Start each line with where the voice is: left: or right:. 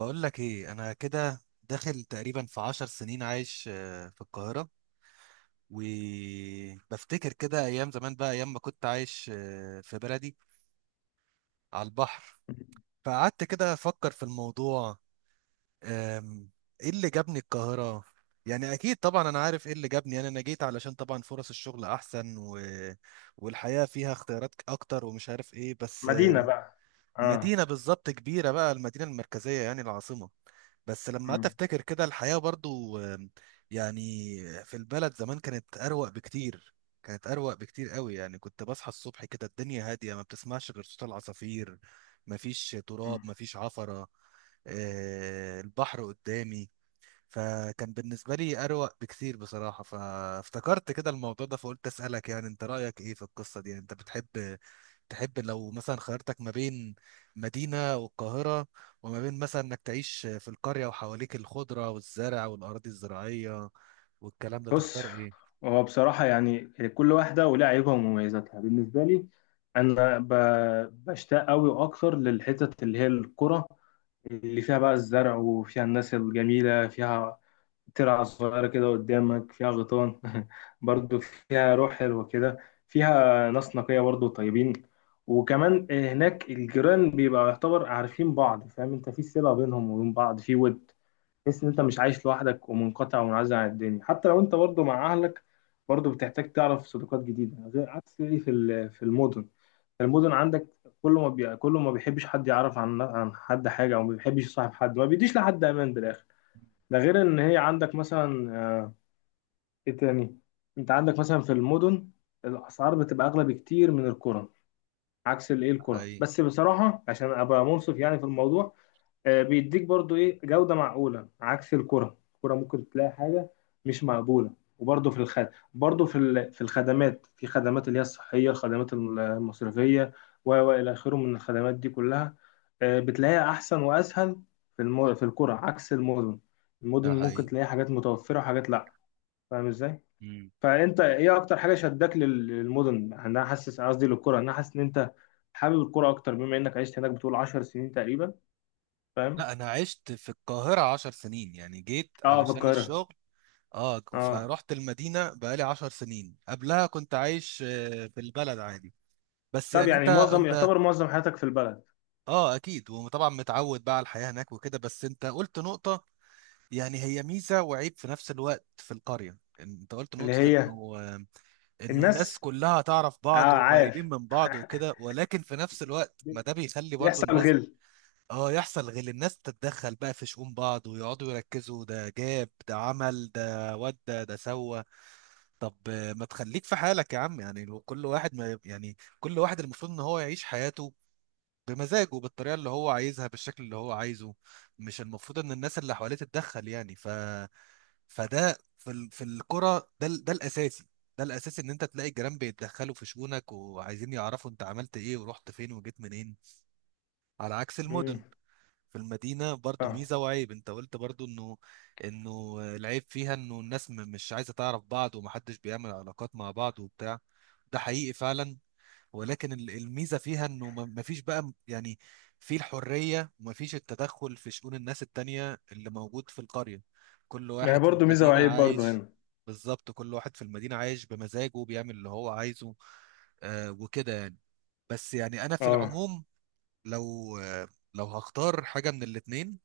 right: بقول لك ايه؟ انا كده داخل تقريبا في 10 سنين عايش في القاهرة. وبفتكر كده ايام زمان بقى، ايام ما كنت عايش في بلدي على البحر. فقعدت كده افكر في الموضوع. آم، ايه اللي جابني القاهرة؟ يعني اكيد طبعا انا عارف ايه اللي جابني. يعني انا جيت علشان طبعا فرص الشغل احسن والحياة فيها اختيارات اكتر ومش عارف ايه، بس
left: مدينة بقى. اه.
right: مدينة بالظبط، كبيرة بقى، المدينة المركزية يعني، العاصمة. بس لما قعدت
left: مم.
right: افتكر كده الحياة برضو، يعني في البلد زمان كانت اروق بكتير. كانت اروق بكتير قوي. يعني كنت بصحى الصبح كده الدنيا هادية، ما بتسمعش غير صوت العصافير. مفيش تراب،
left: مم.
right: مفيش عفرة. البحر قدامي. فكان بالنسبة لي أروق بكتير بصراحة. فافتكرت كده الموضوع ده، فقلت أسألك يعني أنت رأيك إيه في القصة دي. يعني أنت تحب لو مثلا خيرتك ما بين مدينة والقاهرة وما بين مثلا إنك تعيش في القرية وحواليك الخضرة والزرع والأراضي الزراعية والكلام ده،
left: بص،
right: تختار إيه؟
left: هو بصراحة يعني كل واحدة ولها عيوبها ومميزاتها. بالنسبة لي أنا بشتاق أوي وأكتر للحتت اللي هي القرى، اللي فيها بقى الزرع، وفيها الناس الجميلة، فيها ترعة صغيرة كده قدامك فيها غيطان برضو فيها روح حلوة كده، فيها ناس نقية برضو طيبين. وكمان هناك الجيران بيبقى يعتبر عارفين بعض، فاهم انت في صلة بينهم وبين بعض، في ود. تحس ان انت مش عايش لوحدك ومنقطع ومنعزل عن الدنيا، حتى لو انت برضو مع اهلك برضو بتحتاج تعرف صداقات جديده، غير عكس ايه في المدن. المدن عندك كله ما بيحبش حد يعرف عن حد حاجه، او ما بيحبش يصاحب حد، ما بيديش لحد امان بالاخر. ده غير ان هي عندك مثلا، ايه تاني، انت عندك مثلا في المدن الاسعار بتبقى اغلى بكتير من القرى، عكس الايه
right: ده
left: القرى.
right: حقيقي،
left: بس بصراحه عشان ابقى منصف يعني في الموضوع، بيديك برضو ايه جودة معقولة عكس الكرة. الكرة ممكن تلاقي حاجة مش مقبولة. وبرضو في الخد، برضو في الخدمات، في خدمات اللي هي الصحية، الخدمات المصرفية، و إلى آخره من الخدمات دي كلها، بتلاقيها أحسن وأسهل في الكرة، عكس المدن. المدن
right: ده
left: ممكن
right: حقيقي.
left: تلاقي حاجات متوفرة وحاجات لأ. فاهم إزاي؟
right: مم.
left: فأنت إيه أكتر حاجة شدك للمدن؟ يعني أنا حاسس، قصدي للكرة، أنا حاسس إن أنت حابب الكرة أكتر بما إنك عشت هناك بتقول 10 سنين تقريبا. فاهم؟
right: لا، أنا عشت في القاهرة 10 سنين. يعني جيت
left: اه، في
right: علشان
left: القاهرة.
right: الشغل. اه،
left: اه.
right: فرحت المدينة بقالي 10 سنين. قبلها كنت عايش في البلد عادي. بس
left: طب
right: يعني انت
left: يعني معظم،
right: انت
left: يعتبر معظم حياتك في البلد.
right: اه اكيد، وطبعا متعود بقى على الحياة هناك وكده. بس انت قلت نقطة، يعني هي ميزة وعيب في نفس الوقت في القرية. انت قلت
left: اللي
right: نقطة
left: هي
right: انه الناس
left: الناس.
right: كلها تعرف
left: اه،
right: بعض
left: عايش.
right: وقريبين من بعض وكده، ولكن في نفس الوقت ما ده بيخلي برضو
left: بيحصل
right: الناس،
left: غل.
right: اه، يحصل غل. الناس تتدخل بقى في شؤون بعض، ويقعدوا يركزوا ده جاب ده، عمل ده، ودى ده سوى. طب ما تخليك في حالك يا عم. يعني لو كل واحد، ما يعني، كل واحد المفروض ان هو يعيش حياته بمزاجه، بالطريقه اللي هو عايزها، بالشكل اللي هو عايزه. مش المفروض ان الناس اللي حواليه تتدخل يعني. فده في الكرة، ده الاساسي ان انت تلاقي الجيران بيتدخلوا في شؤونك وعايزين يعرفوا انت عملت ايه ورحت فين وجيت منين، على عكس
left: امم.
right: المدن. في المدينة برضو
left: اه،
right: ميزة وعيب، انت قلت برضو انه العيب فيها انه الناس مش عايزة تعرف بعض، ومحدش بيعمل علاقات مع بعض وبتاع. ده حقيقي فعلا. ولكن الميزه فيها انه ما فيش بقى يعني، في الحريه، وما فيش التدخل في شؤون الناس التانية اللي موجود في القريه. كل
left: ما هي
right: واحد في
left: برضه ميزه
right: المدينه
left: وعيب برضه
right: عايش.
left: هنا.
right: بالظبط، كل واحد في المدينه عايش بمزاجه، بيعمل اللي هو عايزه، آه، وكده يعني. بس يعني انا في
left: اه،
right: العموم، لو آه لو هختار حاجه من الاتنين،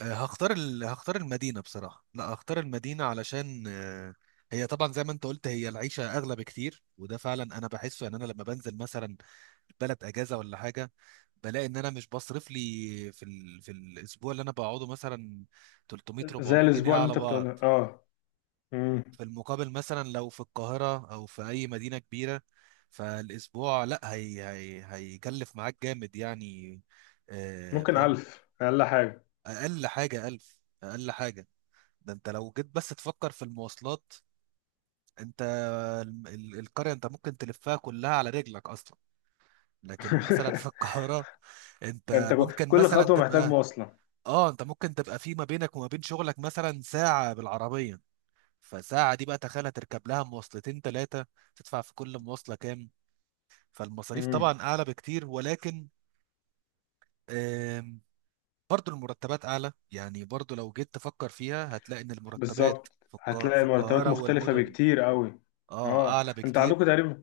right: هختار المدينة بصراحة. لا، هختار المدينة علشان، هي طبعا زي ما انت قلت، هي العيشة أغلى بكتير، وده فعلا أنا بحسه. يعني أنا لما بنزل مثلا بلد أجازة ولا حاجة، بلاقي إن أنا مش بصرف لي في الأسبوع اللي أنا بقعده مثلا 300
left: زي
right: 400 جنيه
left: الاسبوع اللي
right: على
left: انت بتقوله.
right: بعض.
left: اه. امم.
right: في المقابل مثلا لو في القاهرة أو في أي مدينة كبيرة، فالأسبوع، لا هيكلف معاك جامد يعني،
left: ممكن
right: فاهم؟
left: 1000 اقل حاجه.
right: أقل حاجة 1000. أقل حاجة. ده انت لو جيت بس تفكر في المواصلات، انت القرية انت ممكن تلفها كلها على رجلك اصلا، لكن مثلا في القاهرة انت
left: انت،
right: ممكن
left: كل
right: مثلا
left: خطوه محتاج
right: تبقى
left: مواصله.
right: اه انت ممكن تبقى في ما بينك وما بين شغلك مثلا ساعة بالعربية. فساعة دي بقى تخيل هتركب لها مواصلتين ثلاثة، تدفع في كل مواصلة كام؟ فالمصاريف
left: امم.
right: طبعا اعلى بكتير، ولكن آم، برضو المرتبات اعلى. يعني برضو لو جيت تفكر فيها هتلاقي ان المرتبات
left: بالظبط، هتلاقي
right: في
left: المرتبات
right: القاهرة
left: مختلفه
right: والمدن
left: بكتير قوي.
right: اه
left: اه،
right: اعلى
left: انت
right: بكتير.
left: عندكم تقريبا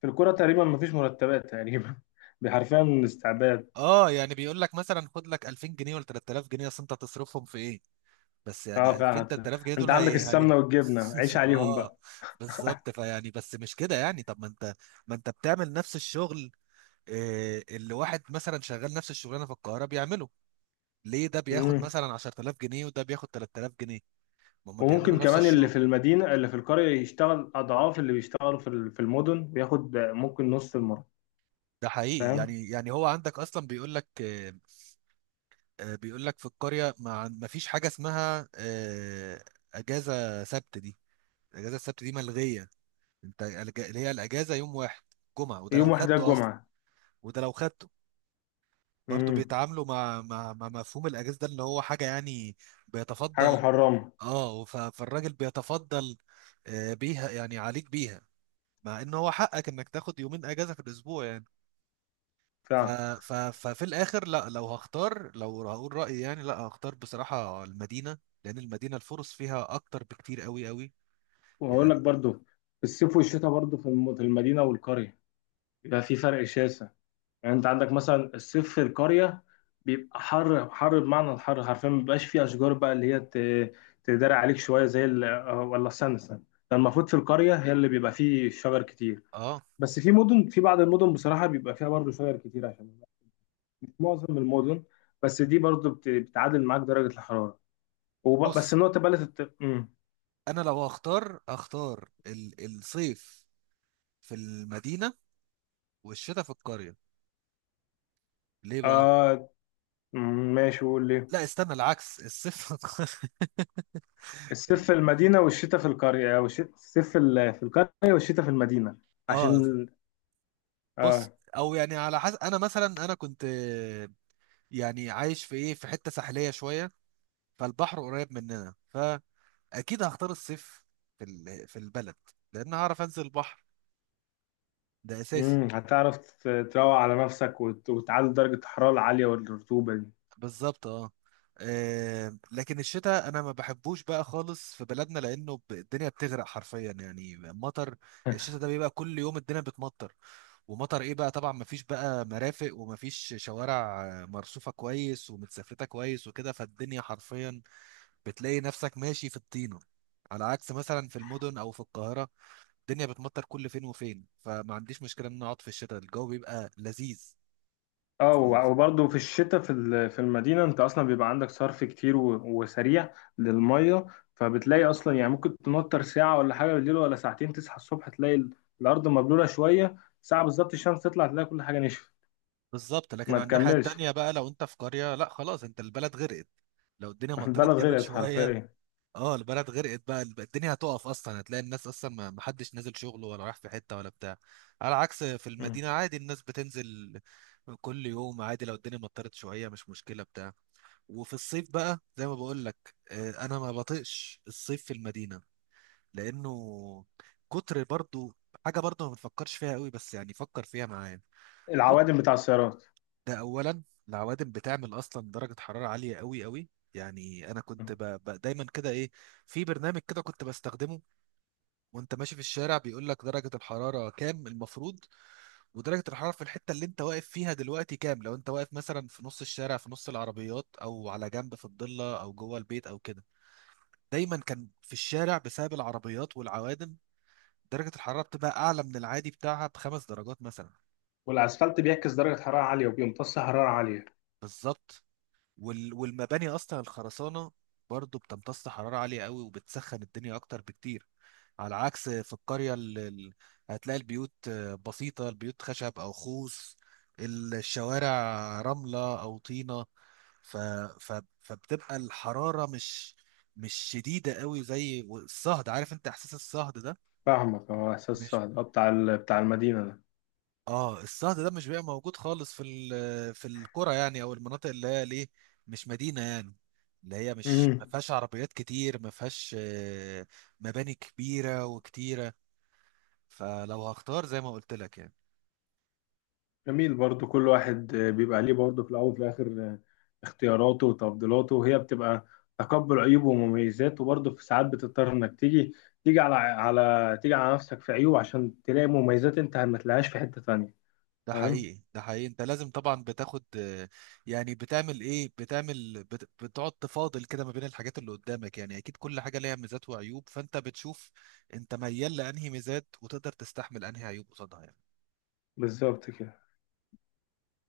left: في الكوره تقريبا مفيش مرتبات تقريبا. حرفيا استعباد.
right: اه يعني بيقول لك مثلا خد لك 2000 جنيه ولا 3000 جنيه، اصل انت هتصرفهم في ايه؟ بس
left: اه،
right: يعني 2000
left: فعلا.
right: 3000 جنيه
left: انت
right: دول
left: عندك
right: هي هي.
left: السمنه والجبنه عيش عليهم
right: اه،
left: بقى.
right: بالظبط. فيعني بس مش كده يعني. طب ما انت بتعمل نفس الشغل، اللي واحد مثلا شغال نفس الشغلانه في القاهره بيعمله، ليه ده بياخد
left: امم.
right: مثلا 10000 جنيه وده بياخد 3000 جنيه؟ ما هم بيعملوا
left: وممكن
right: نفس
left: كمان اللي
right: الشغل.
left: في المدينه، اللي في القريه، يشتغل اضعاف اللي بيشتغلوا في المدن وياخد ممكن نص المرتب.
right: ده حقيقي.
left: فاهم.
right: يعني هو عندك اصلا بيقول لك في القريه، ما فيش حاجه اسمها، اجازه سبت دي اجازه السبت دي ملغيه. انت اللي هي الاجازه يوم واحد، جمعه، وده لو
left: يوم واحد ده
right: خدته اصلا.
left: الجمعه.
right: وده لو خدته برضه
left: امم.
right: بيتعاملوا مع مفهوم الاجازه ده، اللي هو حاجه يعني
left: حاجه
right: بيتفضل.
left: محرمه.
right: اه، فالراجل بيتفضل بيها، يعني عليك بيها، مع ان هو حقك انك تاخد يومين اجازه في الاسبوع يعني. ف
left: فعلا.
right: ف ففي الاخر، لا، لو هختار، لو هقول رايي يعني، لا هختار بصراحه المدينه، لان المدينه الفرص فيها اكتر بكتير قوي قوي
left: وهقول لك
right: يعني.
left: برضو في الصيف والشتاء برضو في المدينه والقريه بيبقى في فرق شاسع. يعني انت عندك مثلا الصيف في القريه بيبقى حر حر، بمعنى الحر حرفيا، ما بيبقاش فيه اشجار بقى اللي هي تداري عليك شويه، زي ولا استنى استنى، ده المفروض في القريه هي اللي بيبقى فيه شجر كتير.
right: اه،
left: بس في مدن، في بعض المدن بصراحه بيبقى فيها برضه شجر كتير، عشان مش معظم المدن، بس دي برضه بتعادل معاك درجه الحراره. بس
right: بص،
left: النقطه بقى اللي مم.
right: انا لو هختار، هختار الصيف في المدينة والشتاء في القرية. ليه بقى؟
left: آه. ماشي، قول لي.
right: لا، استنى، العكس: الصيف في القرية.
left: الصيف في المدينه والشتاء في القريه، والشتاء، الصيف في القريه والشتاء في المدينه،
right: اه،
left: عشان.
right: بص،
left: اه.
right: او يعني على حسب. انا مثلا انا كنت، يعني عايش في حتة ساحلية شوية، فالبحر قريب مننا، فاكيد هختار الصيف في البلد، لان هعرف انزل البحر. ده اساسي.
left: امم، هتعرف تروق على نفسك، وتعلي درجة الحرارة العالية والرطوبة دي.
right: بالظبط، اه. لكن الشتاء انا ما بحبوش بقى خالص في بلدنا، لانه، الدنيا بتغرق حرفيا، يعني مطر. الشتاء ده بيبقى كل يوم الدنيا بتمطر، ومطر ايه بقى طبعا؟ مفيش بقى مرافق، ومفيش شوارع مرصوفة كويس ومتسفلتة كويس وكده، فالدنيا حرفيا بتلاقي نفسك ماشي في الطينة. على عكس مثلا في المدن او في القاهرة، الدنيا بتمطر كل فين وفين، فما عنديش مشكلة ان أنا اقعد في الشتاء، الجو بيبقى لذيذ.
left: اه،
right: في ال...
left: وبرضه في الشتاء في المدينة انت اصلا بيبقى عندك صرف كتير وسريع للمية. فبتلاقي اصلا يعني ممكن تنطر ساعة ولا حاجة بالليل ولا ساعتين، تصحى الصبح تلاقي الارض مبلولة شوية ساعة، بالظبط الشمس تطلع تلاقي كل حاجة نشفت.
right: بالظبط. لكن
left: ما
right: على الناحية
left: تكملش.
right: التانية بقى، لو انت في قرية، لا خلاص انت البلد غرقت لو الدنيا مطرت
left: البلد
right: جامد
left: غرقت
right: شوية.
left: حرفيا.
right: اه، البلد غرقت بقى، الدنيا هتقف اصلا، هتلاقي الناس اصلا ما حدش نازل شغله ولا رايح في حته ولا بتاع. على عكس في
left: مم.
right: المدينه عادي الناس بتنزل كل يوم عادي، لو الدنيا مطرت شويه مش مشكله بتاع. وفي الصيف بقى زي ما بقول لك، انا ما بطيقش الصيف في المدينه، لانه كتر برضو، حاجه برضو ما بنفكرش فيها قوي، بس يعني فكر فيها معايا. كنت
left: العوادم بتاع السيارات.
right: ده اولا، العوادم بتعمل اصلا درجه حراره عاليه قوي قوي. يعني انا كنت،
left: مم.
right: دايما كده، ايه، في برنامج كده كنت بستخدمه، وانت ماشي في الشارع بيقول لك درجة الحرارة كام المفروض، ودرجة الحرارة في الحتة اللي انت واقف فيها دلوقتي كام، لو انت واقف مثلا في نص الشارع في نص العربيات، او على جنب في الضلة، او جوه البيت او كده. دايما كان في الشارع بسبب العربيات والعوادم درجة الحرارة بتبقى اعلى من العادي بتاعها ب5 درجات مثلا.
left: والاسفلت بيعكس درجة حرارة عالية وبيمتص حرارة عالية.
right: بالظبط. والمباني اصلا، الخرسانة برضه بتمتص حرارة عالية قوي وبتسخن الدنيا اكتر بكتير، على عكس في القرية، اللي هتلاقي البيوت بسيطة، البيوت خشب أو خوص، الشوارع رملة أو طينة، ف... ف... فبتبقى الحرارة مش شديدة قوي زي الصهد. عارف انت احساس الصهد ده؟
left: فاهمك، اه، احساس
right: مش،
left: صعب، بتاع بتاع المدينه ده.
right: اه الصهد ده مش بيبقى موجود خالص في القرى يعني، او المناطق اللي هي ليه مش مدينة يعني، اللي هي مش، ما
left: امم.
right: فيهاش عربيات كتير، ما فيهاش مباني كبيرة وكتيرة. فلو هختار زي ما قلت لك يعني.
left: جميل، برضو كل واحد بيبقى ليه، برضو في الاول وفي الاخر آه، اختياراته وتفضيلاته، وهي بتبقى تقبل عيوبه ومميزاته، وبرضو في ساعات بتضطر انك تيجي، تيجي على على تيجي على نفسك في عيوب عشان تلاقي مميزات انت ما تلاقيهاش في حته تانيه.
right: ده
left: فاهم.
right: حقيقي، ده حقيقي. انت لازم طبعا بتاخد، يعني بتعمل ايه، بتقعد تفاضل كده ما بين الحاجات اللي قدامك. يعني اكيد كل حاجة ليها ميزات وعيوب، فانت بتشوف انت ميال لانهي ميزات وتقدر تستحمل انهي عيوب قصادها يعني.
left: بالظبط كده.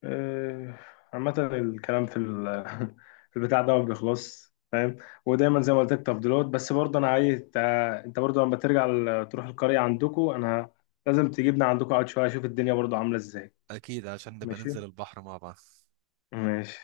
left: آه، عامة الكلام في في البتاع ده ما بيخلصش، فاهم. ودايما زي ما قلت لك تفضيلات. بس برضه انا عايز انت، انت برضه لما ترجع تروح القرية عندكم، انا لازم تجيبنا عندكم اقعد شوية اشوف الدنيا برضه عاملة ازاي.
right: اكيد، عشان نبقى
left: ماشي.
right: ننزل البحر مع بعض.
left: ماشي.